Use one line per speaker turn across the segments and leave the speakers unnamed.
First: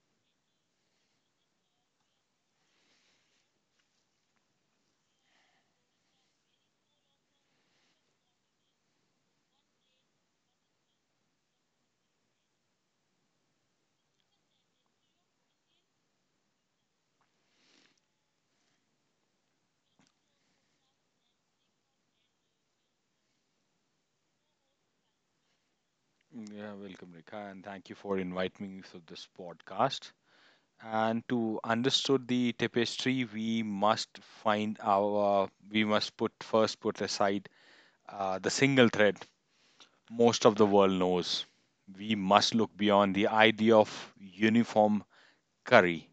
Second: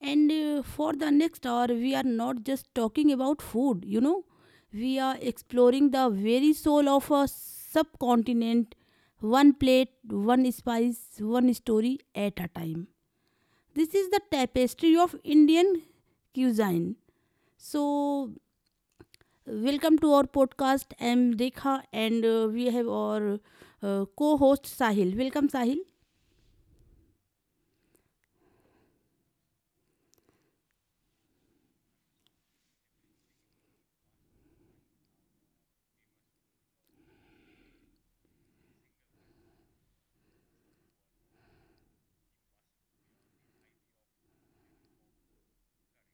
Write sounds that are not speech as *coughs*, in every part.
And For the next hour, we are not just talking about food, we are exploring the very soul of a subcontinent, one plate, one spice, one story at a time. This is the tapestry of Indian cuisine. So, welcome to our podcast. I'm Rekha, and we have our co host Sahil. Welcome, Sahil.
Yeah, welcome, Rika, and thank you for inviting me for this podcast. And to understood the tapestry, we must we must put first put aside the single thread most of the world knows. We must look beyond the idea of uniform curry,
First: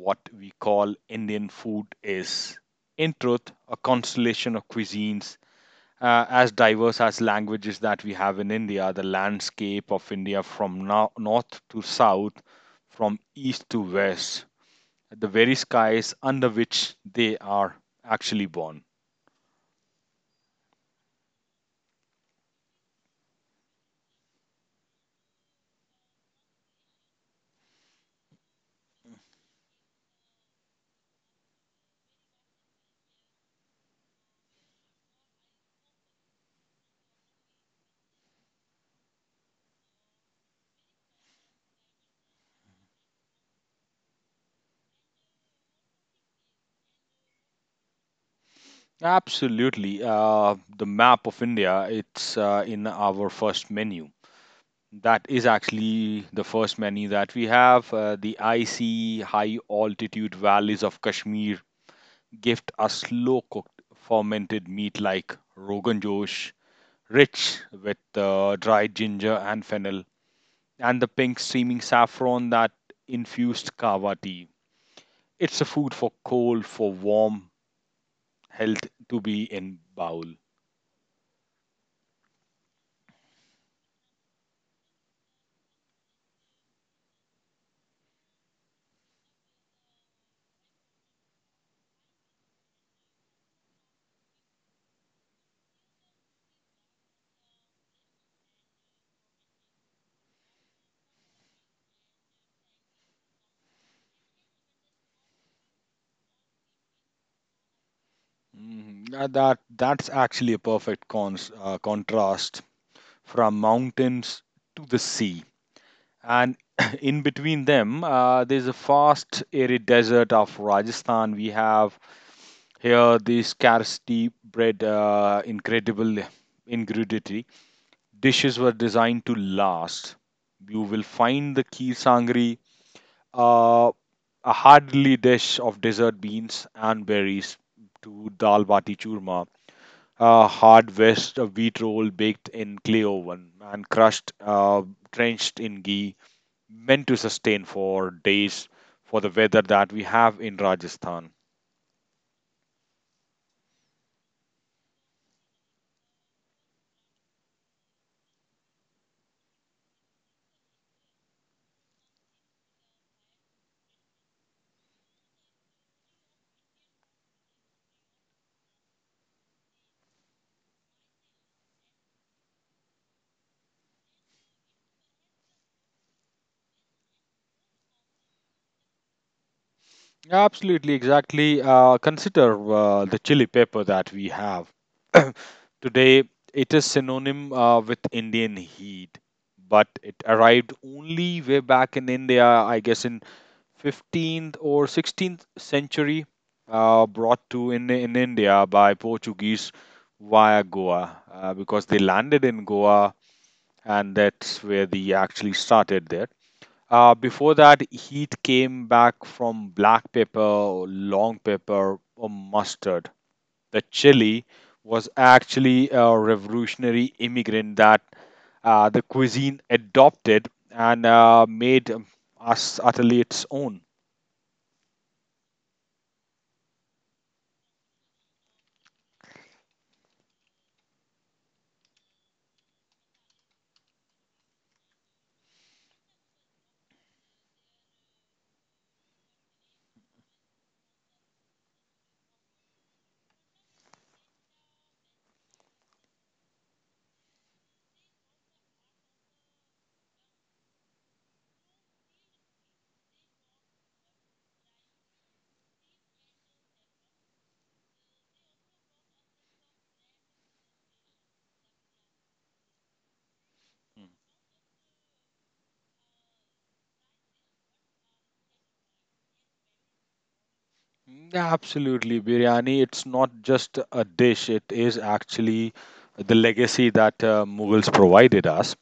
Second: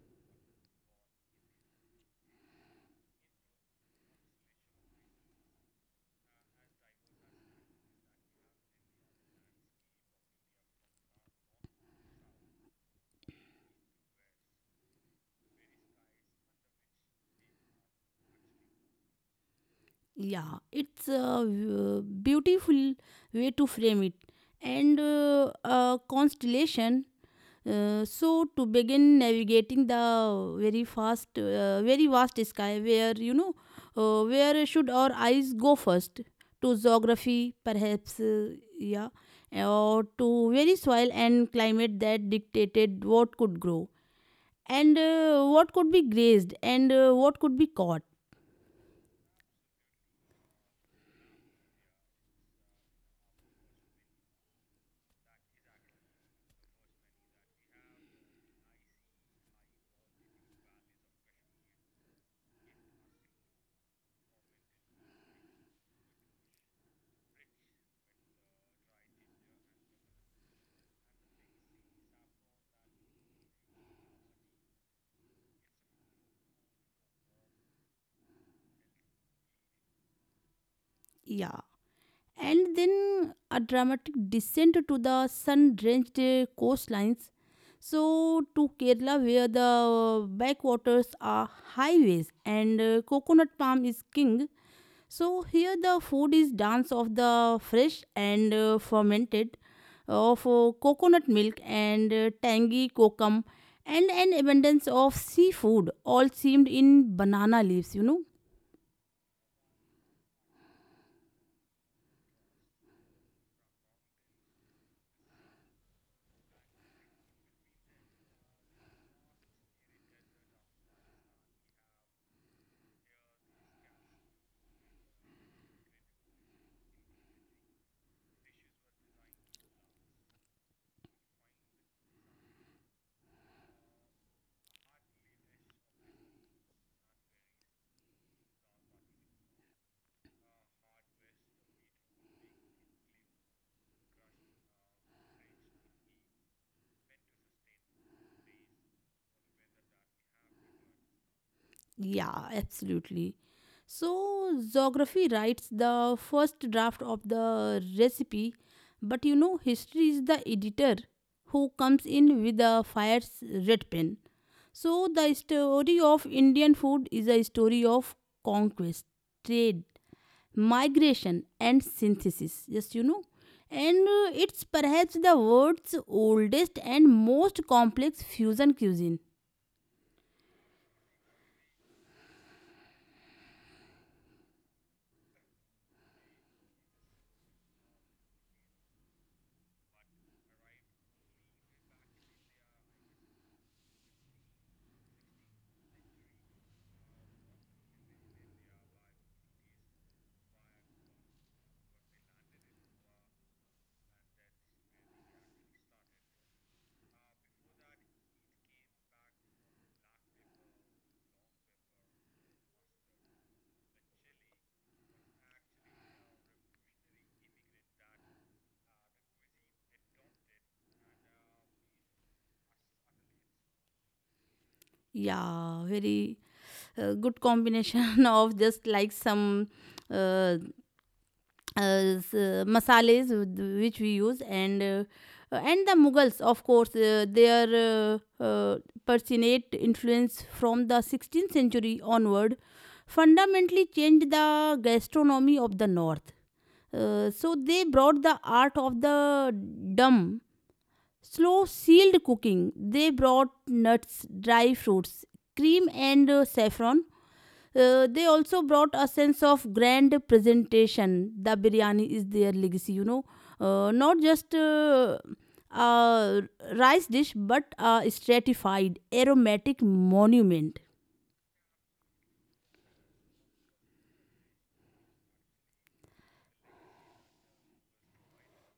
what we call Indian food is. In truth, a constellation of cuisines as diverse as languages that we have in India, the landscape of India from north to south, from east to west, the very skies under which they are actually born.
Yeah, it's a beautiful way to frame it and a constellation. So to begin navigating the very fast, very vast sky, where should our eyes go first? To geography, perhaps, yeah, or to very soil and climate that dictated what could grow and what could be grazed and what could be caught.
Absolutely. The map of India, it's in our first menu. That is actually the first menu that we have. The icy high altitude valleys of Kashmir gift a slow cooked fermented meat like Rogan Josh, rich with dried ginger and fennel, and the pink steaming saffron that infused kava tea. It's a food for cold, for warm, health to be in bowl.
Yeah, and then a dramatic descent to the sun drenched coastlines. So, to Kerala, where the backwaters are highways and coconut palm is king. So, here the food is dance of the fresh and fermented of coconut milk and tangy kokum and an abundance of seafood all seamed in banana leaves.
Mhm. That's actually a perfect contrast from mountains to the sea, and *clears throat* in between them, there's a vast arid desert of Rajasthan. We have Here, the scarcity bred incredible ingredient. Dishes were designed to last. You will find the kheer sangri, uh, a hardly dish of desert beans and berries, to dal bati churma, a hard west of wheat roll baked in clay oven and crushed, drenched in ghee, meant to sustain for days for the weather that we have in Rajasthan.
Yeah, absolutely. So, geography writes the first draft of the recipe, but history is the editor who comes in with a fire's red pen. So, the story of Indian food is a story of conquest, trade, migration, and synthesis. And It's perhaps the world's oldest and most complex fusion cuisine.
Absolutely, exactly. Consider the chili pepper that we have. *clears throat* Today, it is synonym with Indian heat, but it arrived only way back in India, I guess in 15th or 16th century, brought to in India by Portuguese via Goa, because they landed in Goa and that's where they actually started there. Before that, heat came back from black pepper, long pepper, or mustard. The chili was actually a revolutionary immigrant that the cuisine adopted and made us utterly its own.
Yeah, very good combination *laughs* of just like some uh, masales which we use and and the Mughals, of course, their pertinent influence from the 16th century onward fundamentally changed the gastronomy of the north. So they brought the art of the dumb slow sealed cooking. They brought nuts, dry fruits, cream, and saffron. They also brought a sense of grand presentation. The biryani is their legacy. Not just a rice dish, but a stratified, aromatic monument.
Absolutely, biryani. It's not just a dish; it is actually the legacy that Mughals provided us.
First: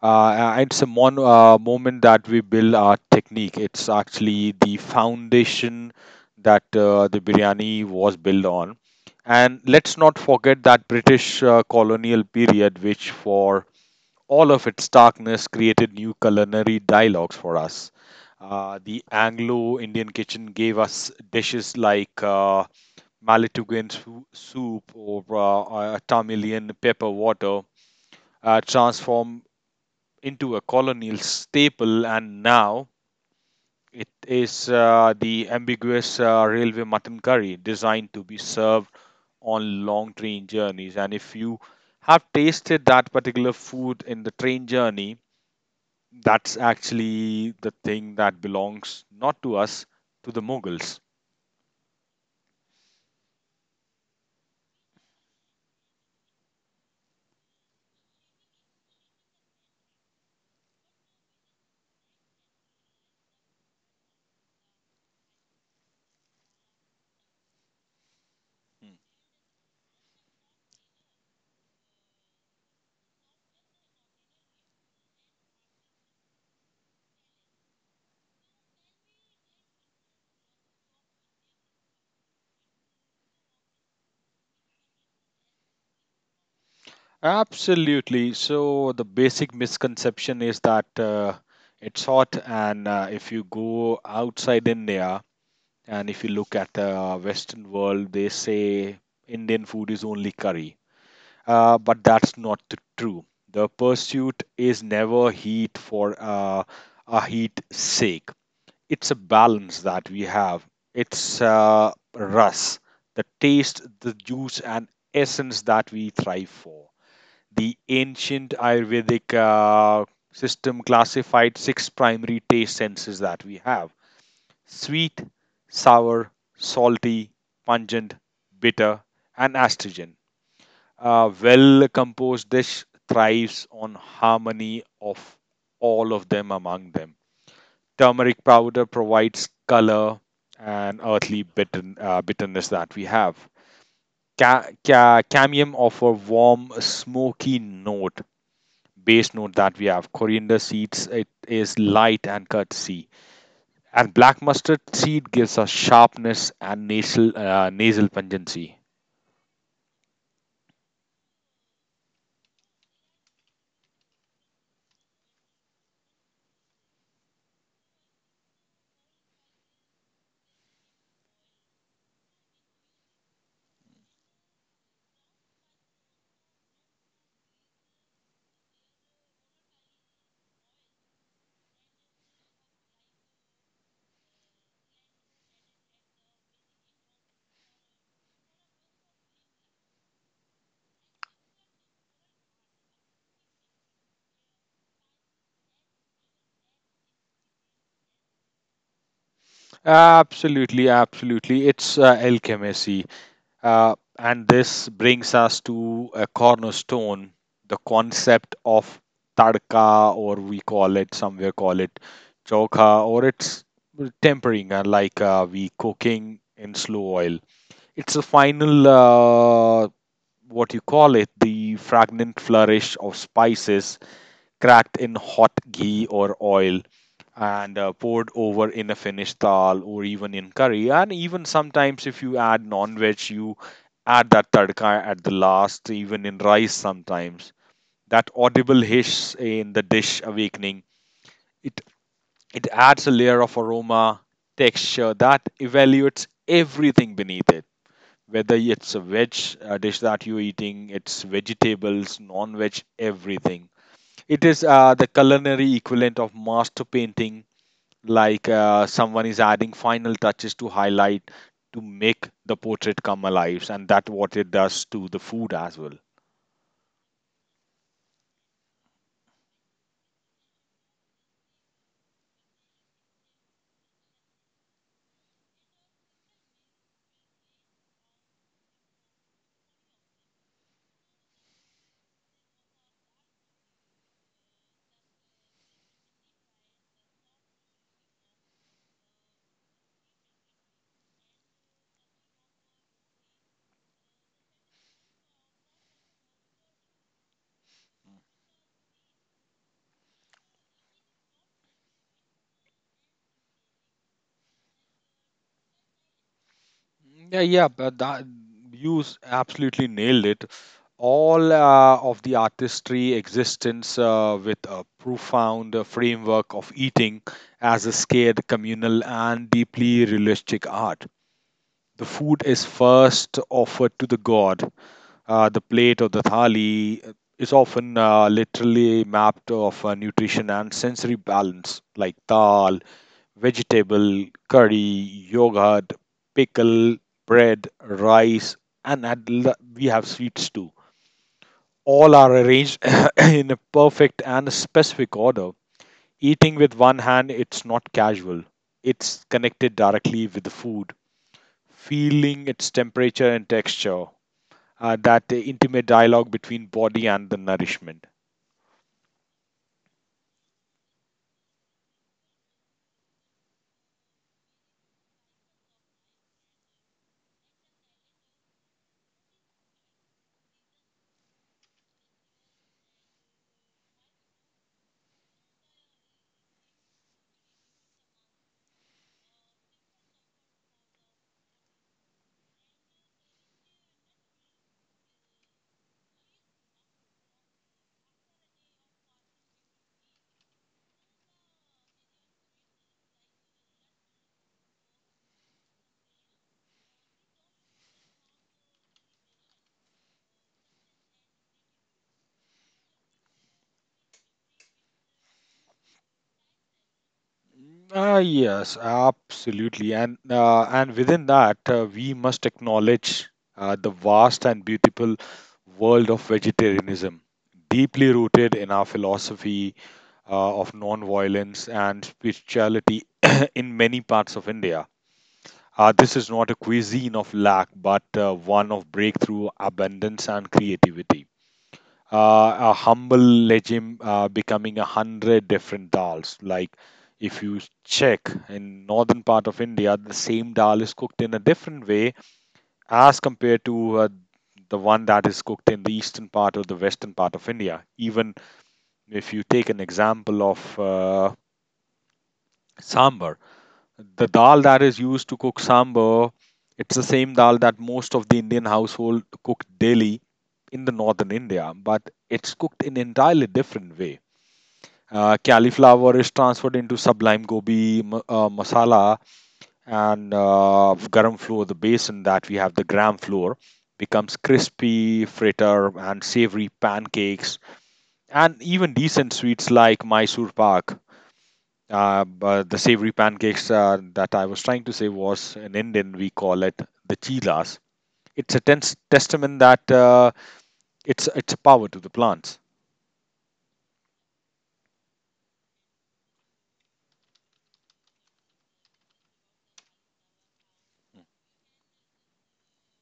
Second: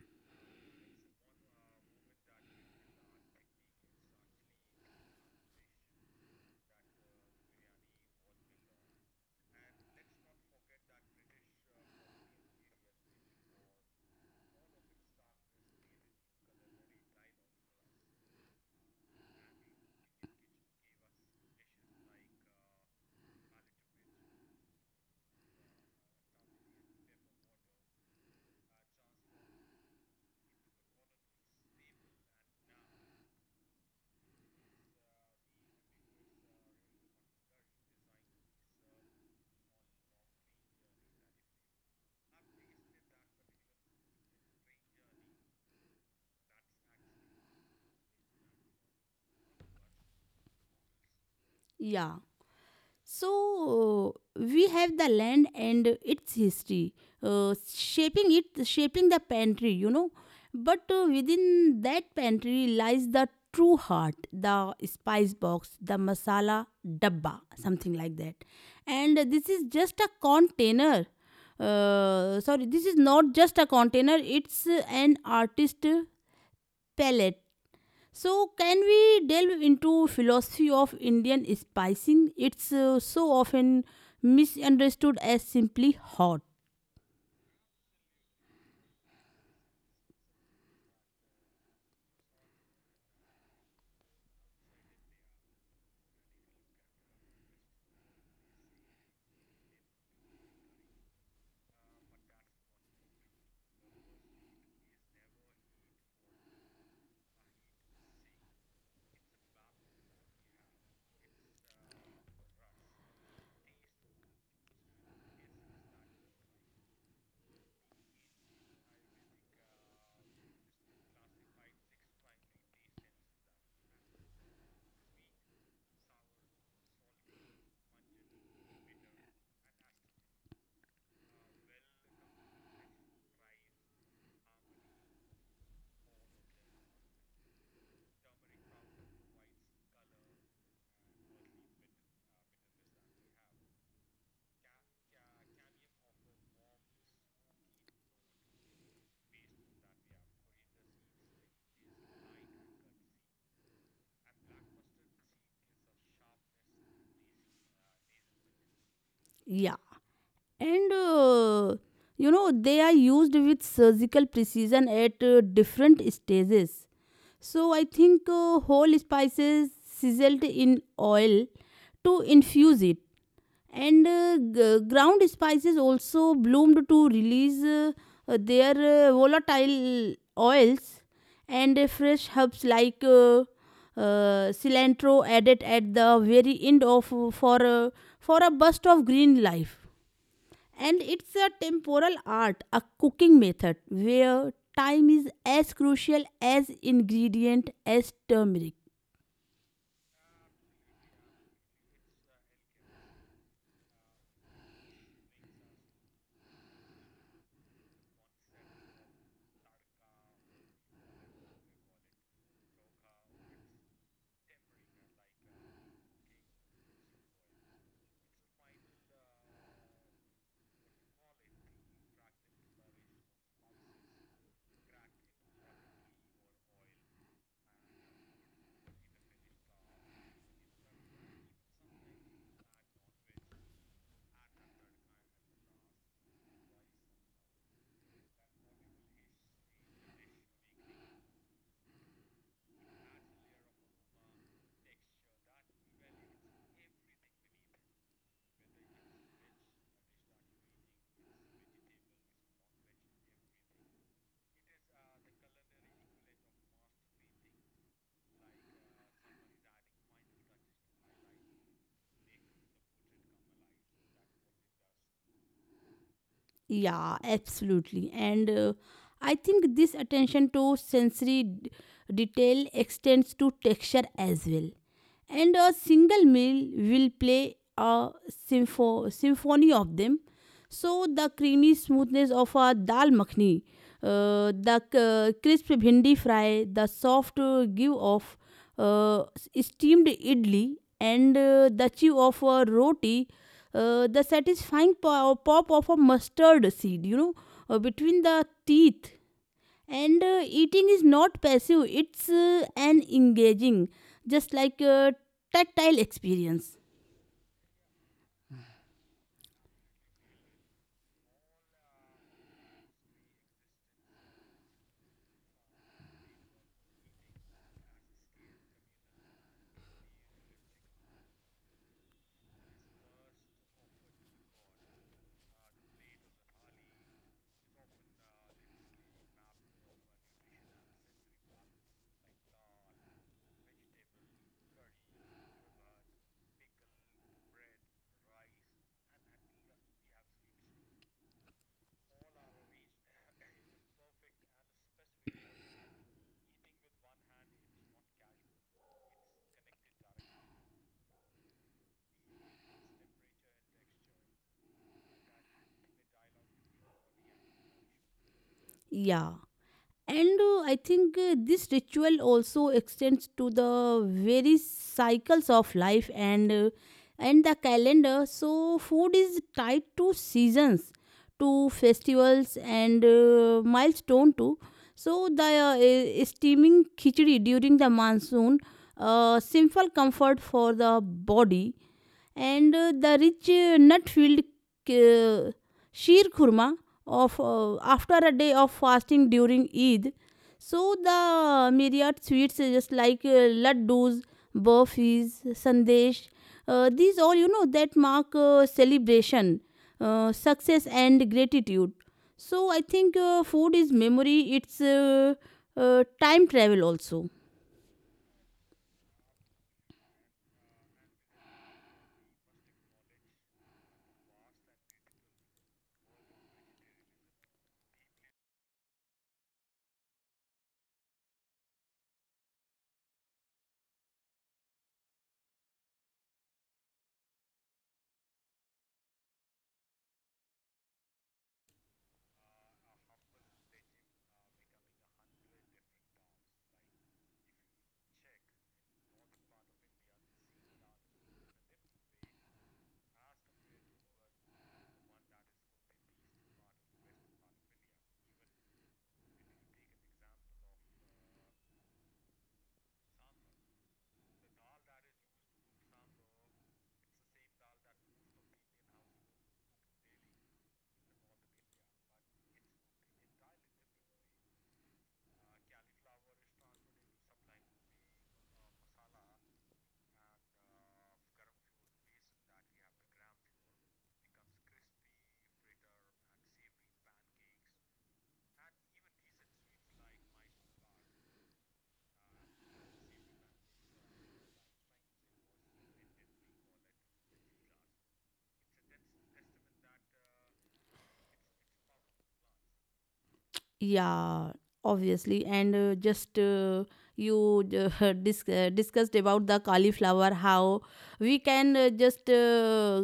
It's a moment that we build our technique. It's actually the foundation that the biryani was built on. And let's not forget that British colonial period, which for all of its darkness created new culinary dialogues for us. The Anglo Indian kitchen gave us dishes like soup or Tamilian pepper water, transform into a colonial staple, and now it is the ambiguous railway mutton curry designed to be served on long train journeys. And if you have tasted that particular food in the train journey, that's actually the thing that belongs not to us, to the Mughals.
Yeah. So we have the land and its history, shaping it, shaping the pantry. But within that pantry lies the true heart, the spice box, the masala dabba, something like that. And this is just a container. Sorry, this is not just a container. It's an artist palette. So, can we delve into philosophy of Indian spicing? It's so often misunderstood as simply hot.
Absolutely. So the basic misconception is that it's hot, and if you go outside India, And if you look at the Western world, they say Indian food is only curry. But that's not the true. The pursuit is never heat for a heat sake. It's a balance that we have. It's rus, the taste, the juice, and essence that we thrive for. The ancient Ayurvedic system classified six primary taste senses that we have sweet, sour, salty, pungent, bitter, and astringent. A well composed dish thrives on harmony of all of them among them. Turmeric powder provides color and earthly bitterness that we have. Cambium offer warm, smoky note, base note that we have. Coriander seeds, it is light and curtsy. And black mustard seed gives us sharpness and nasal pungency.
Yeah, and they are used with surgical precision at different stages. So I think whole spices sizzled in oil to infuse it, and ground spices also bloomed to release their volatile oils and fresh herbs like cilantro added at the very end of for a burst of green life, and it's a temporal art, a cooking method where time is as crucial as ingredient as turmeric.
Absolutely, absolutely. It's alchemy. And this brings us to a cornerstone, the concept of tadka, or we call it, somewhere call it chokha, or it's tempering, like we cooking in slow oil. It's a final what you call it, the fragrant flourish of spices cracked in hot ghee or oil and poured over in a finished dal or even in curry. And even sometimes, if you add non veg, you add that tadka at the last, even in rice sometimes. That audible hiss in the dish awakening, it, it adds a layer of aroma, texture that evaluates everything beneath it whether it's a veg dish that you're eating, it's vegetables, non-veg, everything. It is the culinary equivalent of master painting, like someone is adding final touches to highlight to make the portrait come alive, and that's what it does to the food as well.
Yeah, absolutely. And I think this attention to sensory detail extends to texture as well. And a single meal will play a symphony of them. So the creamy smoothness of a dal makhni, the crisp bhindi fry, the soft give of uh, steamed idli, and the chew of a roti, the satisfying pop of a mustard seed, between the teeth. And Eating is not passive; it's an engaging, just like a tactile experience.
Yeah, yeah, but absolutely nailed it. All of the artistry existence with a profound framework of eating as a scared, communal, and deeply realistic art. The food is first offered to the god. The plate or the thali is often literally mapped of nutrition and sensory balance, like dal, vegetable, curry, yogurt, pickle, bread, rice, and we have sweets too. All are arranged *coughs* *clears throat* in a perfect and specific order. Eating with one hand, it's not casual. It's connected directly with the food feeling its temperature and texture, that intimate dialogue between body and the nourishment.
Yeah. And I think This ritual also extends to the various cycles of life and and the calendar. So food is tied to seasons, to festivals and milestone too. So the steaming khichdi during the monsoon, simple comfort for the body, and the rich nut-filled uh, sheer khurma of after a day of fasting during Eid. So the myriad sweets just like laddus, burfis, sandesh, these all that mark celebration, success and gratitude. So I think food is memory. It's time travel also.
Ah, yes, absolutely. And within that, we must acknowledge the vast and beautiful world of vegetarianism, deeply rooted in our philosophy of non-violence and spirituality *clears throat* in many parts of India. This is not a cuisine of lack, but one of breakthrough, abundance, and creativity. A humble legend becoming a hundred different dals. Like if you check in northern part of India, the same dal is cooked in a different way as compared to the one that is cooked in the eastern part or the western part of India. Even if you take an example of sambar, the dal that is used to cook sambar, it's the same dal that most of the Indian household cook daily in the northern India, but it's cooked in entirely different way cauliflower is transferred into sublime gobi masala and garam flour, the base in that we have the gram flour, becomes crispy, fritter, and savory pancakes, and even decent sweets like Mysore pak. But the savory pancakes that I was trying to say was in Indian, we call it the chilas. It's a tense testament that it's a power to the plants.
Yeah, obviously. And just you *laughs* Discussed about the cauliflower, how we can just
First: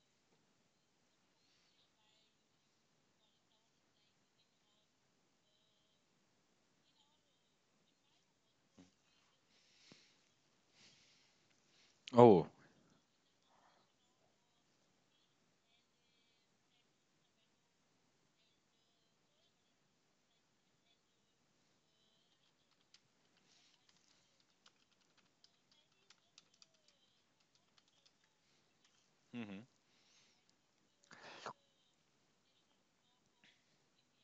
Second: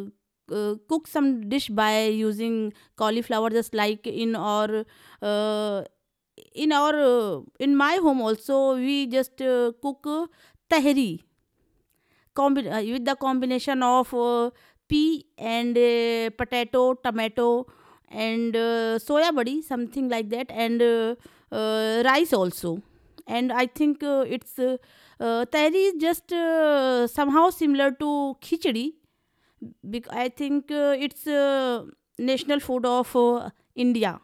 cook some dish by using cauliflower, just like in our. Uh, in my home also we just cook tahri,
Oh.
with the combination of pea and potato, tomato, and soya body, something like that, and rice also. And I think it's Tehri is just somehow similar to khichdi. Bec- I think it's national food of India.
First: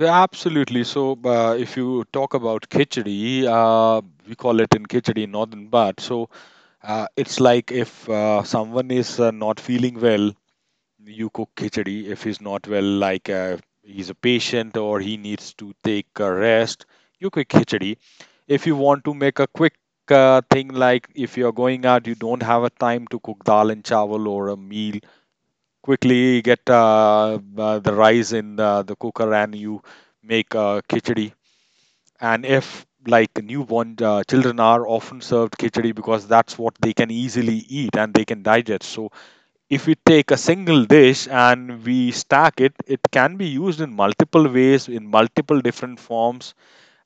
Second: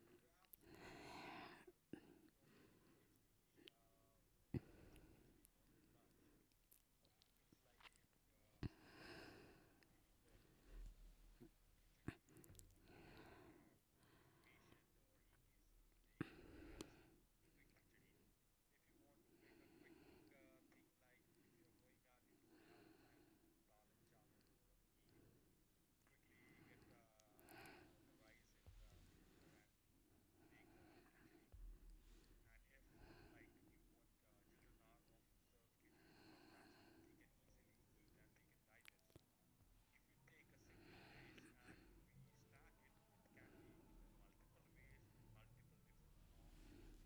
Absolutely. So, if you talk about khichdi, we call it in khichdi northern Bhat. So, it's like if someone is not feeling well, you cook khichdi. If he's not well, like he's a patient or he needs to take a rest, you cook khichdi. If you want to make a quick thing, like if you're going out, you don't have a time to cook dal and chawal or a meal, quickly get the rice in the cooker and you make khichdi. And if like newborn children are often served khichdi, because that's what they can easily eat and they can digest. So if we take a single dish and we stack it, it can be used in multiple ways in multiple different forms,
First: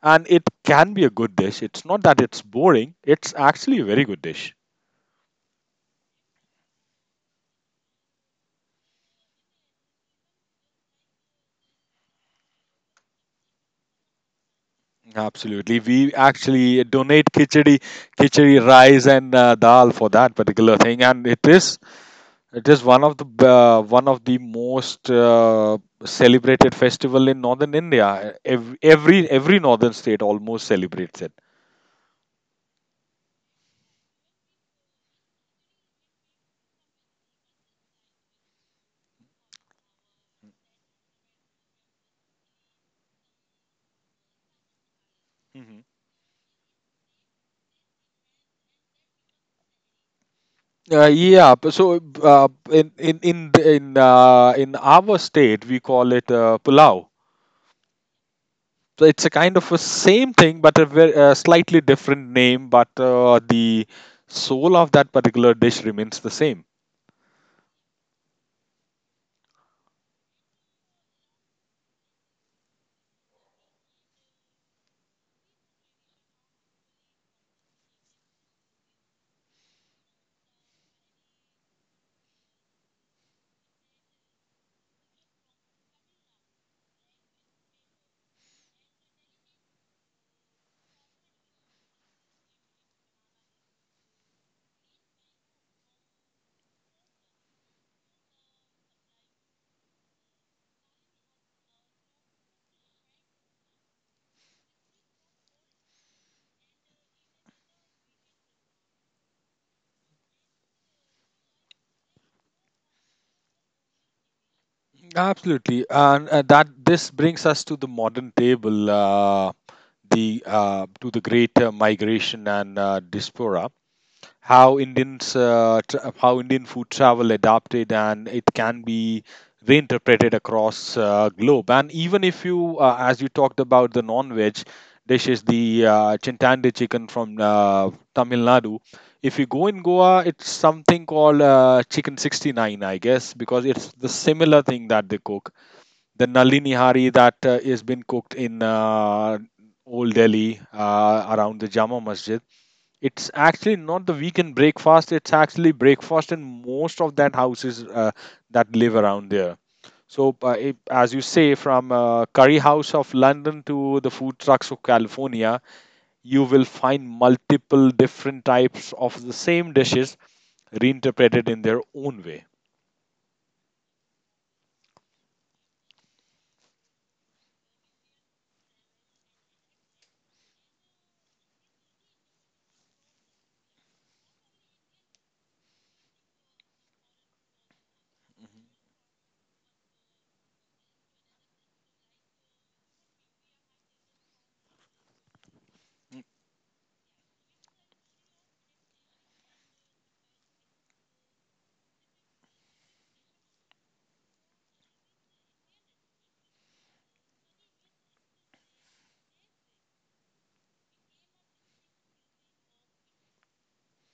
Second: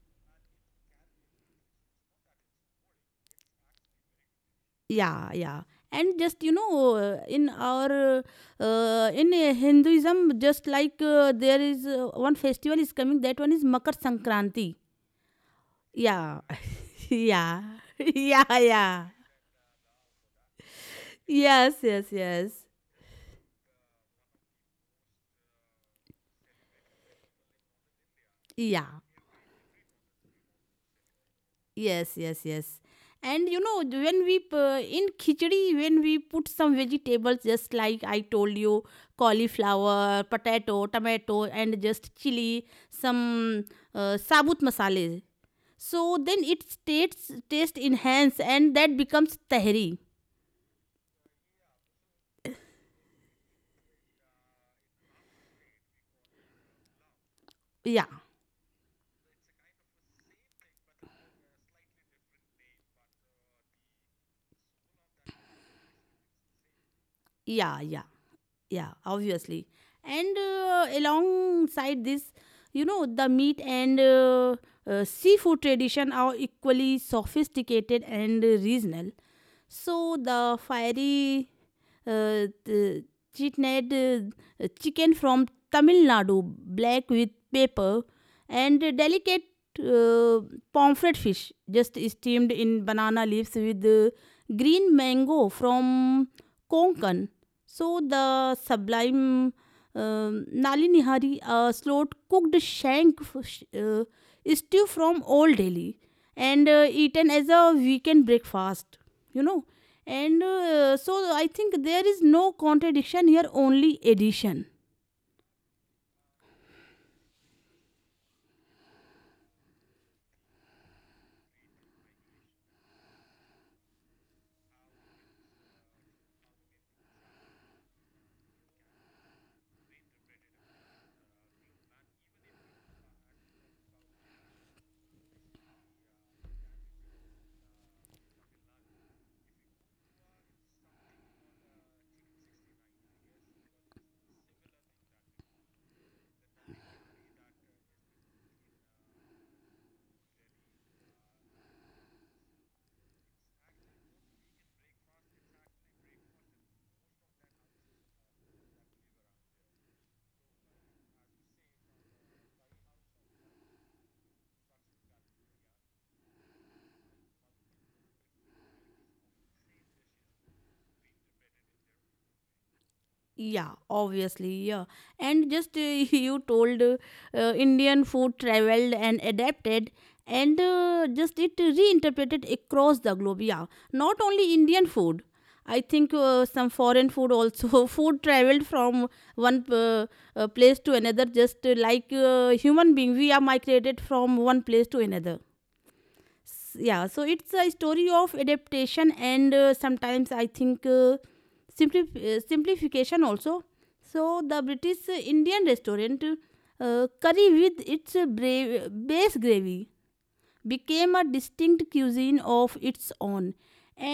and it can be a good dish. It's not that it's boring; it's actually a very good dish.
Yeah, yeah. And just you know in our in hinduism, just like there is one festival is coming, that one is makar sankranti.
Absolutely. We
Yeah.
actually
*laughs*
donate
Yeah.
khichdi,
*laughs* Yeah,
khichdi rice
yeah.
and dal for that particular thing and
Yes, yes, yes.
it is one of the most celebrated festival in northern India. Every
Yeah.
every, every northern state almost celebrates it.
Yes, yes, yes. And you know, when in khichdi when we put some vegetables just like I told you, cauliflower, potato, tomato, and just chili, some sabut masale.
Mhm.
So then it states taste enhance and that becomes tahri.
Yeah, so in the- in our state we call it pulao.
Yeah,
It's a kind of a same thing but a very, slightly different name, but the soul of that particular dish remains the same.
yeah, yeah, yeah, obviously. And Alongside this, you know, the meat and seafood tradition are equally sophisticated and regional. So the fiery the chitned chicken from Tamil Nadu, black with pepper, and delicate uh, pomfret fish, just steamed in banana leaves with green mango from Konkan. So the sublime Nali Nihari, a slow cooked shank stew from Old Delhi, and eaten as a weekend breakfast. You know, and so I think there is no contradiction here, only addition.
Absolutely. And uh, that this brings us to the modern table, the to the great migration and diaspora, how how Indian food travel adapted and it can be reinterpreted across globe. And even if you as you talked about the non-veg dishes, the chintande chicken from Tamil Nadu, if you go in Goa it's something called chicken 69 I guess, because it's the similar thing that they cook. The Nalini Hari that is been cooked in Old Delhi around the Jama Masjid, it's actually not the weekend breakfast. It's actually breakfast in most of that houses that live around there. So, as you say, from curry house of London to the food trucks of California, you will find multiple different types of the same dishes reinterpreted in their own way.
Yeah, obviously, yeah. And just *laughs* You told Indian food traveled and adapted, and just it reinterpreted across the globe. Yeah, not only Indian food. I think some foreign food also *laughs* food traveled from one place to another, just like human being. We are migrated from one place to another. So it's a story of adaptation and sometimes simplification also. So the british indian restaurant curry with its base gravy became a distinct cuisine of its own,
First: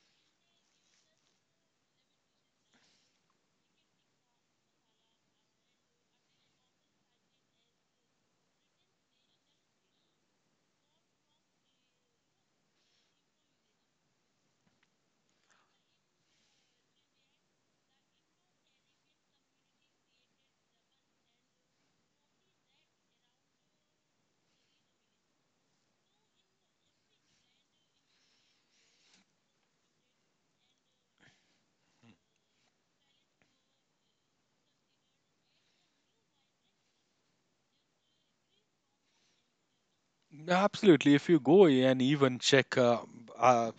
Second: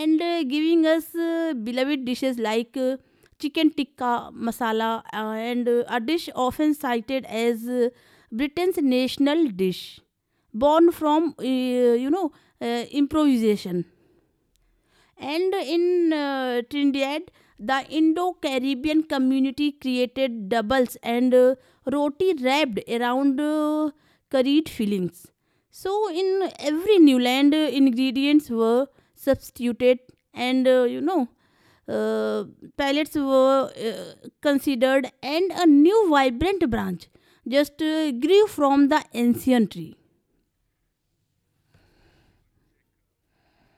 and giving us beloved dishes like chicken tikka masala, and a dish often cited as britain's national dish, born from you know improvisation. And in Trinidad, the Indo Caribbean community created doubles and roti wrapped around curried fillings. So, in every new land, ingredients were substituted, and uh, pellets were considered, and a new vibrant branch just grew from the ancient tree.
Absolutely. If you go and even check uh,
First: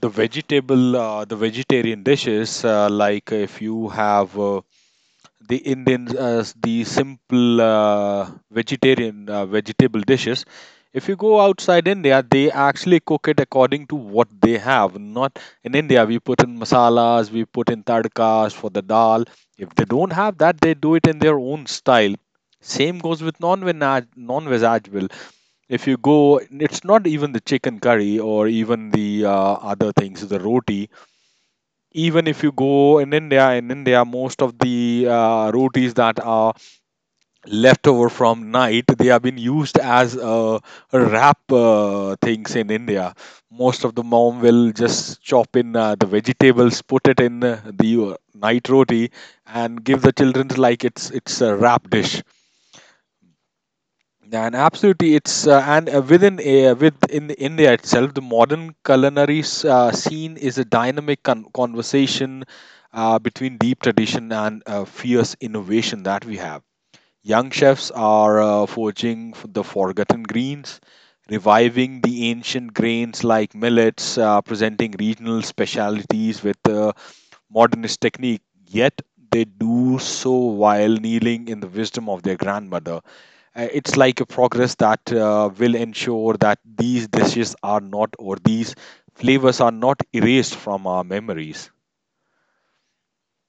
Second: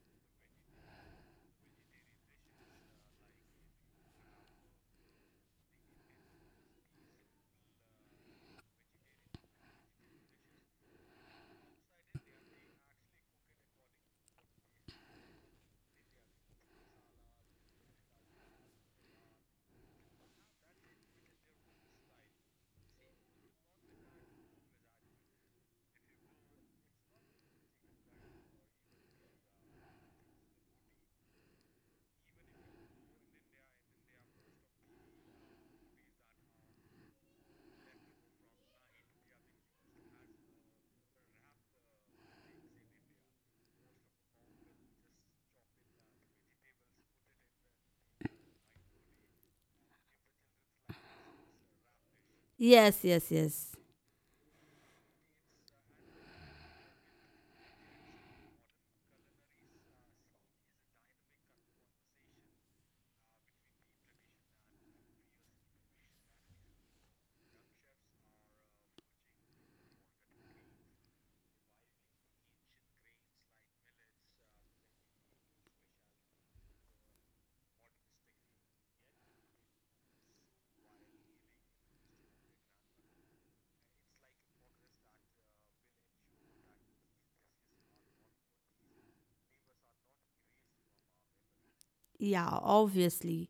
the vegetable, the vegetarian dishes, like if you have the Indian as the simple vegetarian vegetable dishes. If you go outside India, they actually cook it according to what they have. Not in India, we put in masalas, we put in tadkas for the dal. If they don't have that, they do it in their own style. Same goes with non-veg, non-veg as well. If you go, it's not even the chicken curry or even the other things, the roti even if you go in India. In India, most of the rotis that are left over from night they have been used as wrap things in India. Most of the mom will just chop in the vegetables, put it in the night roti and give the children, like, it's a wrap dish.
Yes, yes, yes.
And absolutely, it's and within within India itself, the modern culinary scene is a dynamic conversation between deep tradition and fierce innovation that we have. Young chefs are forging the forgotten greens, reviving the ancient grains like millets, presenting regional specialities with modernist technique. Yet they do so while kneeling in the wisdom of their grandmother. It's like a progress that will ensure that these dishes are not, or these flavors are not erased from our memories.
Yeah, obviously.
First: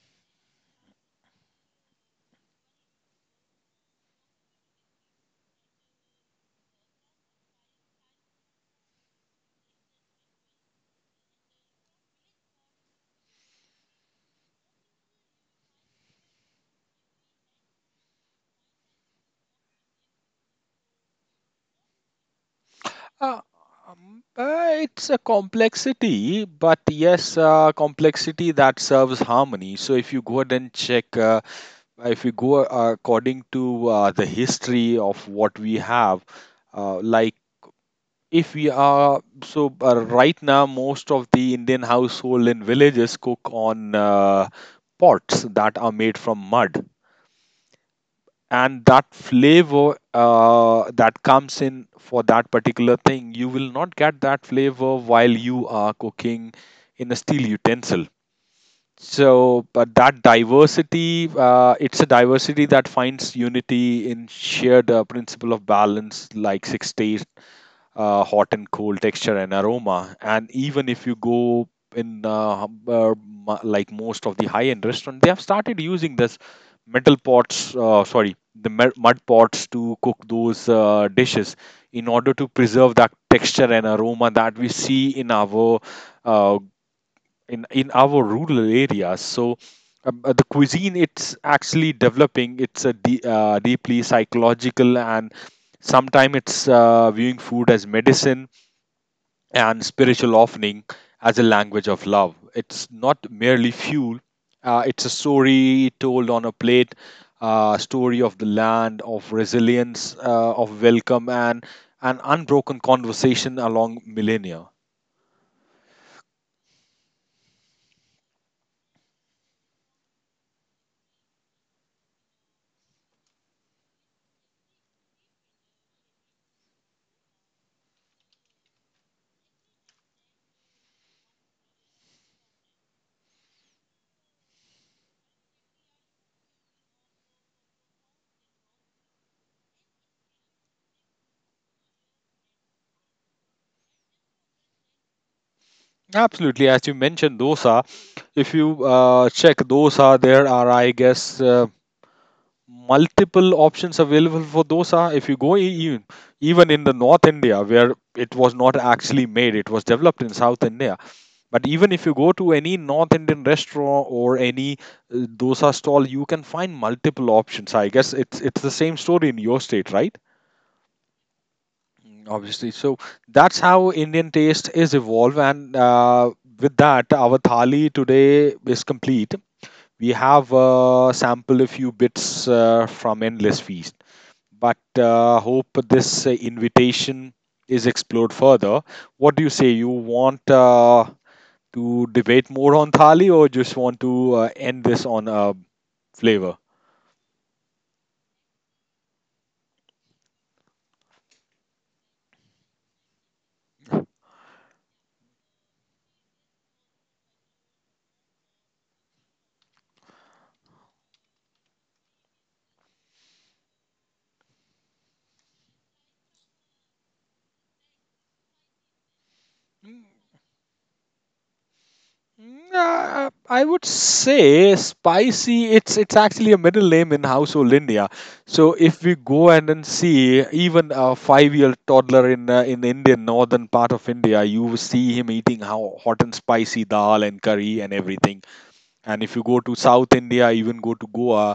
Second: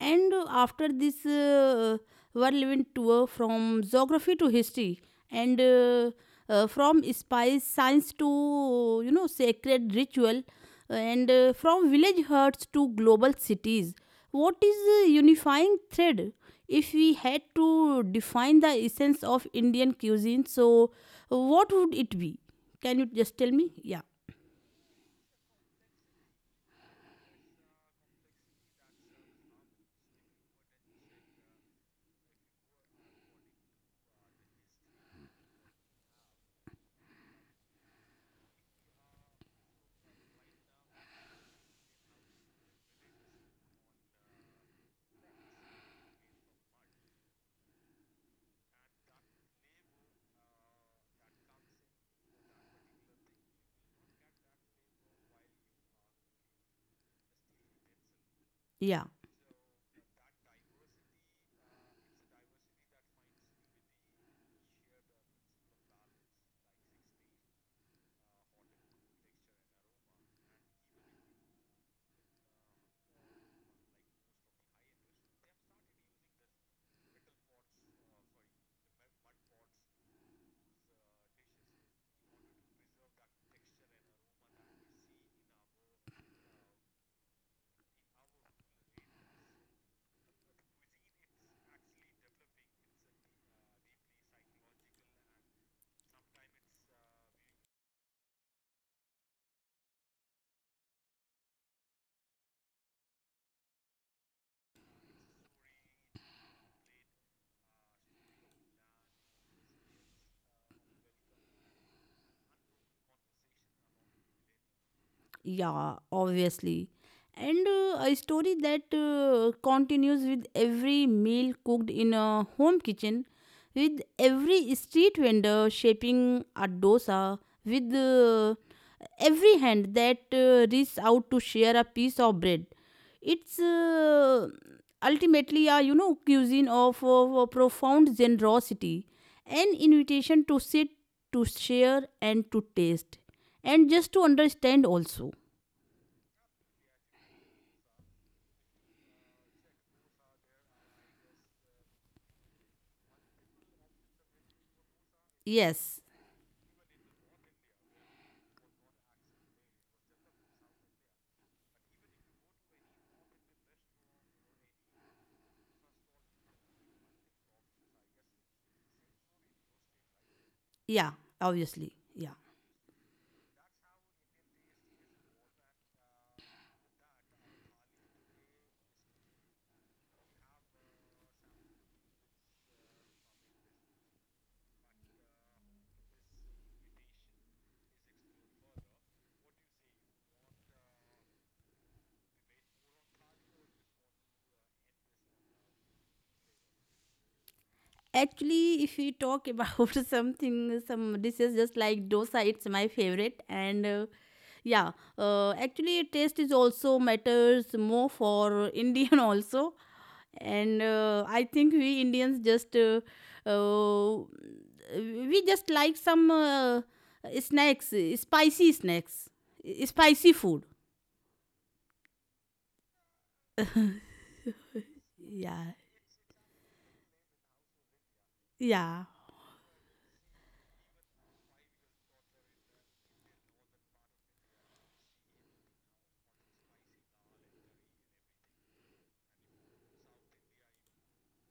And after this whirlwind tour from geography to history and from spice science to sacred ritual, and from village huts to global cities, what is the unifying thread? If we had to define the essence of indian cuisine, so what would it be? Can you just
uh,
tell me? Yeah.
it's a complexity, but yes, complexity that serves harmony. So if you go ahead and check, if you go according to the history of what we have, like if we are, so right now, most of the Indian household in villages cook on pots that are made from mud, and that flavor that comes in for that particular thing, you will not get that flavor while you are cooking in a steel utensil.
Yeah.
So, but that diversity, it's a diversity that finds unity in shared principle of balance, like six hot and cold, texture and aroma. And even if you go in like most of the high end restaurant, they have started using this metal pots, sorry, the mud pots to cook those dishes in order to preserve that texture and aroma that we see in our uh, in our rural areas. So the cuisine, it's actually developing. It's a deeply psychological, and sometimes it's viewing food as medicine and spiritual offering, as a language of love. It's not merely fuel, it's a story told on a plate, story of the land, of resilience, of welcome, and an unbroken conversation along millennia.
Yeah, obviously. And A story that continues with every meal cooked in a home kitchen, with every street vendor shaping a dosa, with every hand that reaches out to share a piece of bread. It's ultimately a cuisine of a profound generosity, an invitation to sit, to share, and to taste and just to understand also.
Absolutely, as you mentioned, dosa. If you check dosa, there are, I guess, multiple options available for dosa. If you go
Yes.
even in the North India, where it was not actually made, it was developed in South India. But even if you go to any North Indian restaurant or any dosa stall, you can find multiple options. I guess it's the same story in your state, right?
Yeah. Obviously.
Mm.
Yeah.
Obviously, so that's how Indian taste is evolved, and with that, our thali today is complete. We have sampled a few bits from Endless Feast, but hope this invitation is explored further. What do you say? You want to debate more on thali, or just want to end this on a flavor?
Actually, if we talk about *laughs* something, some dishes just like dosa, it's my favorite, and yeah, actually taste is also matters more for indian *laughs* also. And uh, i think we indians just uh, we just like some snacks, spicy snacks, spicy food.
Mm. I would say spicy.
Yeah,
It's actually a middle name in household India. So if
yeah.
we go and then see even a 5-year toddler in the Indian northern part of India, you will see him eating how hot and spicy dal and curry and everything. And if you go to South India, even go to Goa,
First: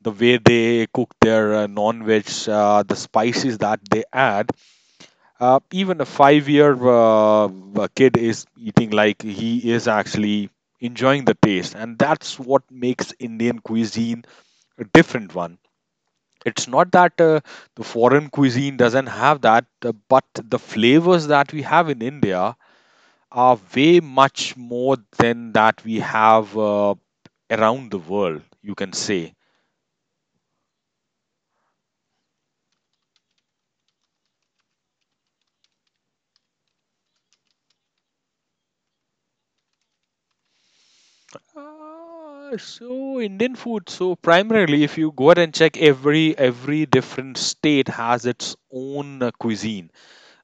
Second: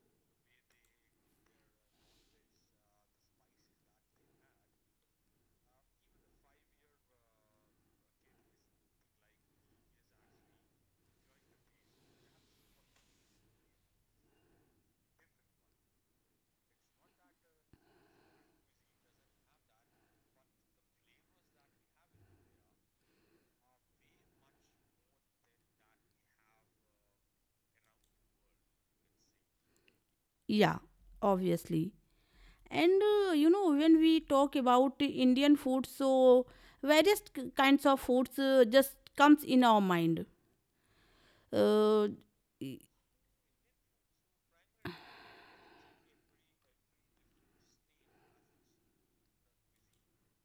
the way they cook their non-veg, the spices that they add, even a 5 year kid is eating like he is actually enjoying the taste. And that's what makes Indian cuisine a different one. It's not that the foreign cuisine doesn't have that, but the flavors that we have in India are way much more than that we have around the world, you can say.
Yeah, obviously. And You know, when we talk about Indian food, so various kinds of foods just comes in our mind. Uh, y-
So Indian food, so primarily if you go out and check, every different state has its own cuisine.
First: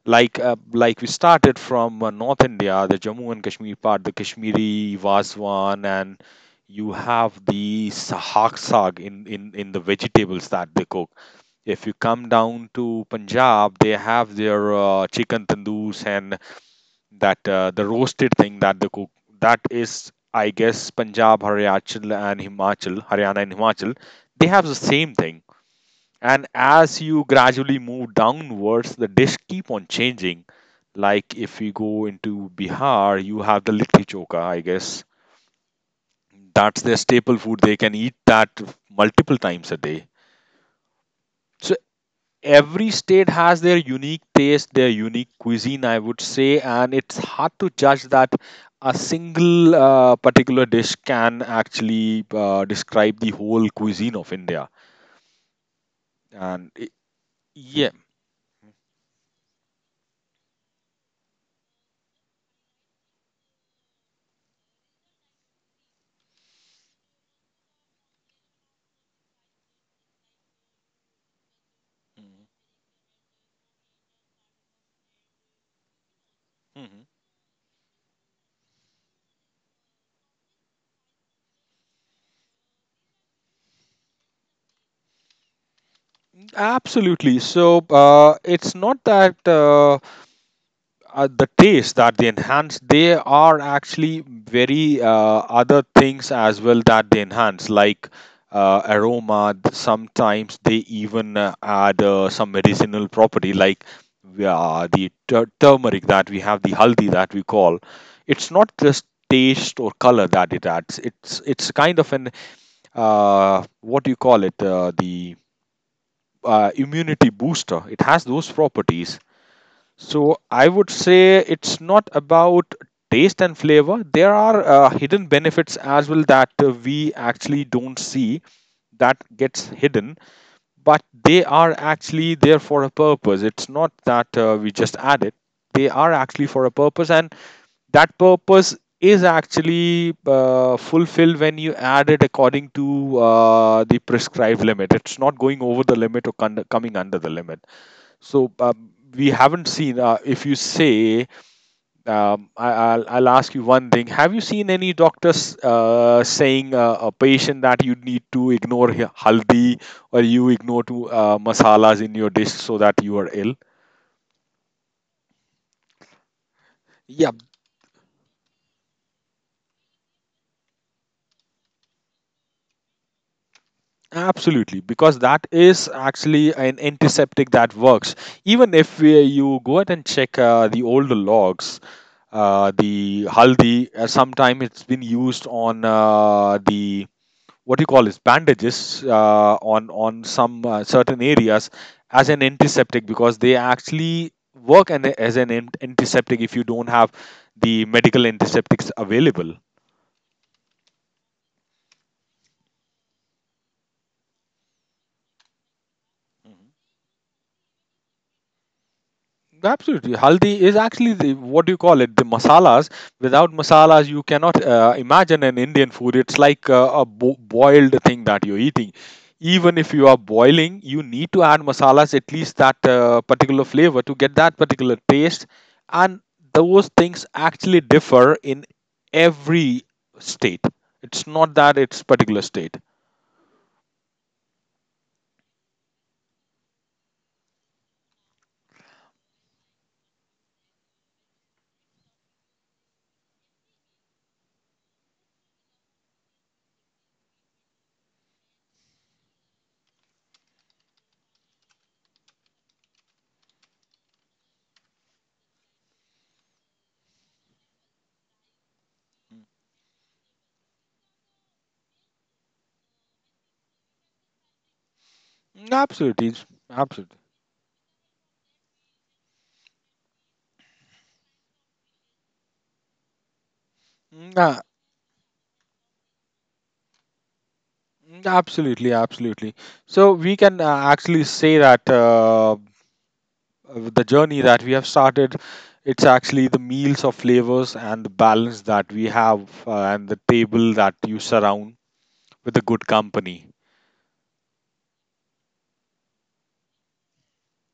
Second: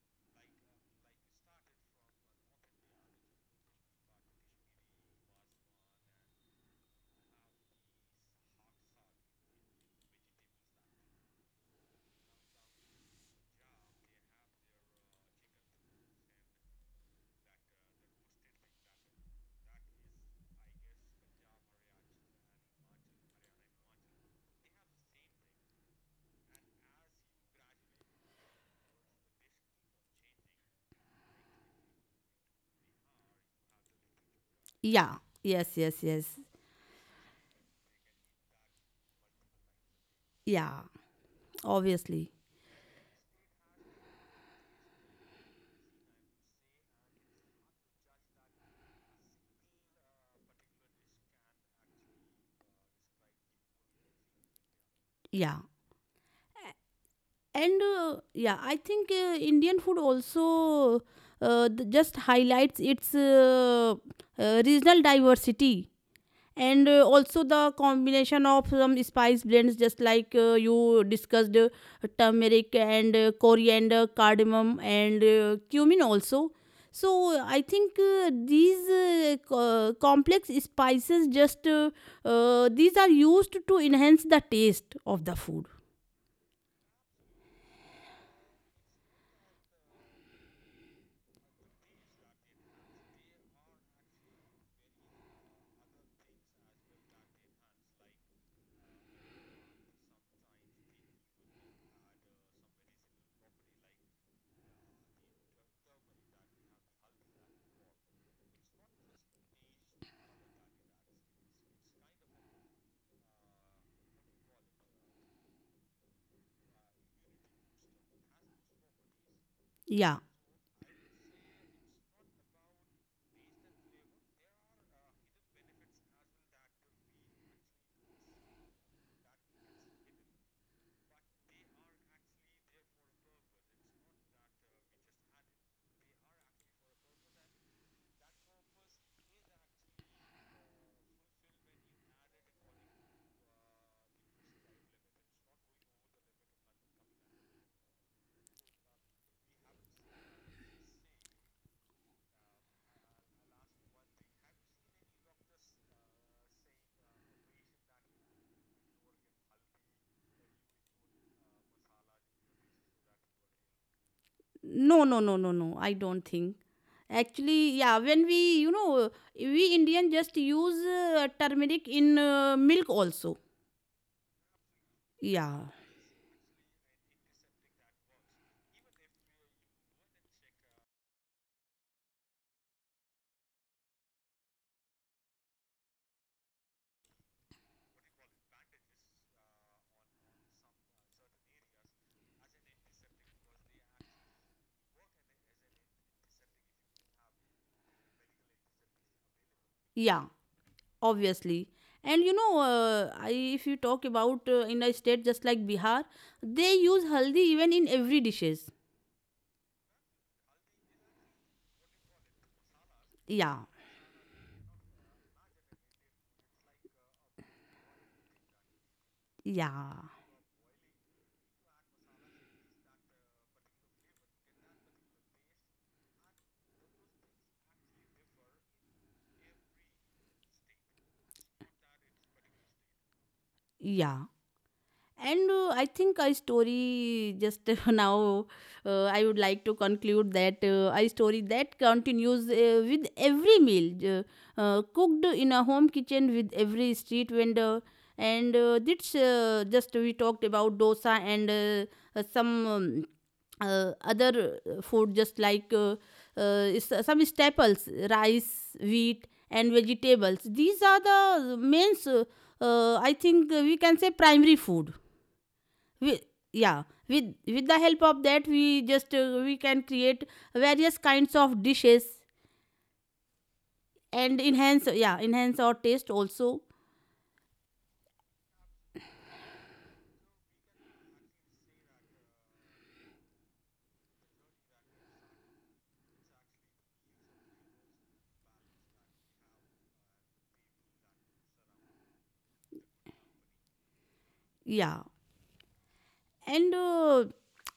Like we started from North India, the Jammu and Kashmir part, the Kashmiri Vaswan, and you have the sahak saag in, in the vegetables that they cook. If you come down to Punjab, they have their chicken tandoors and that the roasted thing that they cook. That is, I guess, Punjab, haryachal and himachal, Haryana and Himachal, they have the same thing. And as you gradually move downwards, the dish keep on changing. Like if we go into Bihar, you have the litti choka, I guess.
yeah, yes, yes, yes.
That's their staple food, they can eat that multiple times a day.
Yeah,
So
obviously.
every state has their unique taste, their unique cuisine, I would say, and it's hard to judge that a single particular dish can actually describe the whole cuisine of India.
Yeah.
And I
And
yeah,
yeah, I think Indian food also just highlights its regional diversity and also the combination of some spice blends, just like you discussed, turmeric and coriander, cardamom, and cumin also.
hmm,
So i think uh, these uh, co- complex spices just these are used to enhance the taste of the food.
absolutely. So it's not that. The taste that they enhance, they are actually very other things as well that they enhance, like aroma, sometimes they even add some medicinal property, like the turmeric that we have, the haldi that we call, it's not just taste or color that it adds, it's kind of an what do you call it, the immunity booster, it has those properties.
Yeah.
So I would say it's not about taste and flavor. There are hidden benefits as well that we actually don't see, that gets hidden, but they are actually there for a purpose. It's not that we just add it. They are actually for a purpose, and that purpose is actually fulfilled when you add it according to the prescribed limit. It's not going over the limit or coming under the limit. So we haven't seen. If you say, I'll ask you one thing. Have you seen any doctors saying a patient that you need to ignore haldi, or you ignore to masalas in your dish so that you are ill?
No, no, no, no, no, I don't think.
Yeah,
Actually, yeah, when we you know we indian just use turmeric in milk also.
absolutely. Because that
Yeah.
is actually an antiseptic that works. Even if you go ahead and check the older logs, the haldi sometime it's been used on the what you call is bandages on some certain areas as an antiseptic, because they actually work as an antiseptic, if you don't have the medical antiseptics available.
Yeah, obviously. And you know, if you talk about in a state just like Bihar, they use haldi even in every dishes.
Absolutely. Haldi is actually the, what do you call it? The masalas. Without
Yeah,
masalas, you cannot imagine an Indian food. It's like a boiled thing that you're eating. Even
yeah,
if you are boiling, you need to add masalas, at least that particular flavor, to get that particular taste. And those things actually differ in every state. It's not that it's particular state.
yeah. And I think I story just *laughs* now, I would like to conclude that I story that continues with every meal cooked in a home kitchen with every street vendor. And that's just We talked about dosa and some other food just like uh, some staples rice, wheat and vegetables. These are the main I think we can say primary food. we,
Absolutely.
yeah,
Absolutely.
with the help of that, we just we can create various kinds of dishes and enhance, yeah, enhance our taste also.
Mm, absolutely, absolutely. So we can actually say that the journey that we have started, it's actually the meals of flavors and the balance that we have, and the table that you surround with a good company.
Yeah. and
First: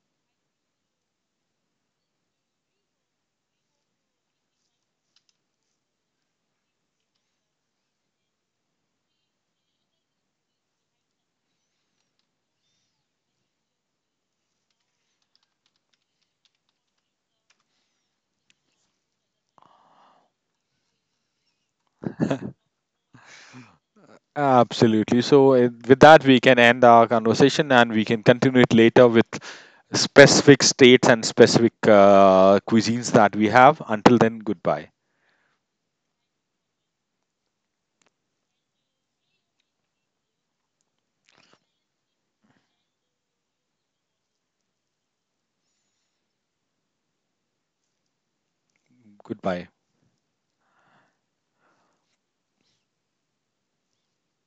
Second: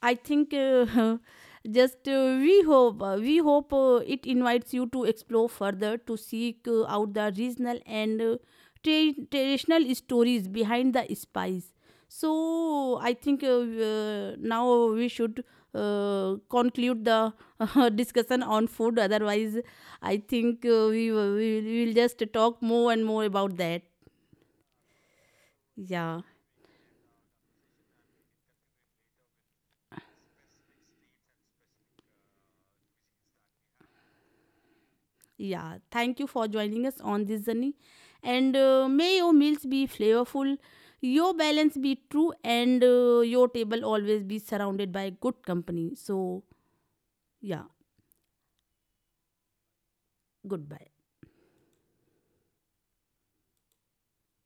I think *laughs* just we hope We hope it invites you to explore further to seek out the regional and traditional stories behind the spice. So i think uh, uh, now we should conclude the *laughs* discussion on food, otherwise I think we, will- we will, we will just talk more and more about that.
Absolutely. So with
Yeah.
that, we can end our conversation and we can continue it later with specific states and specific cuisines that we have. Until then, goodbye.
Yeah, thank you for joining us on this journey. And May your meals be flavorful, your balance be true, and your table always be surrounded by good company. So, yeah,
Goodbye.
goodbye.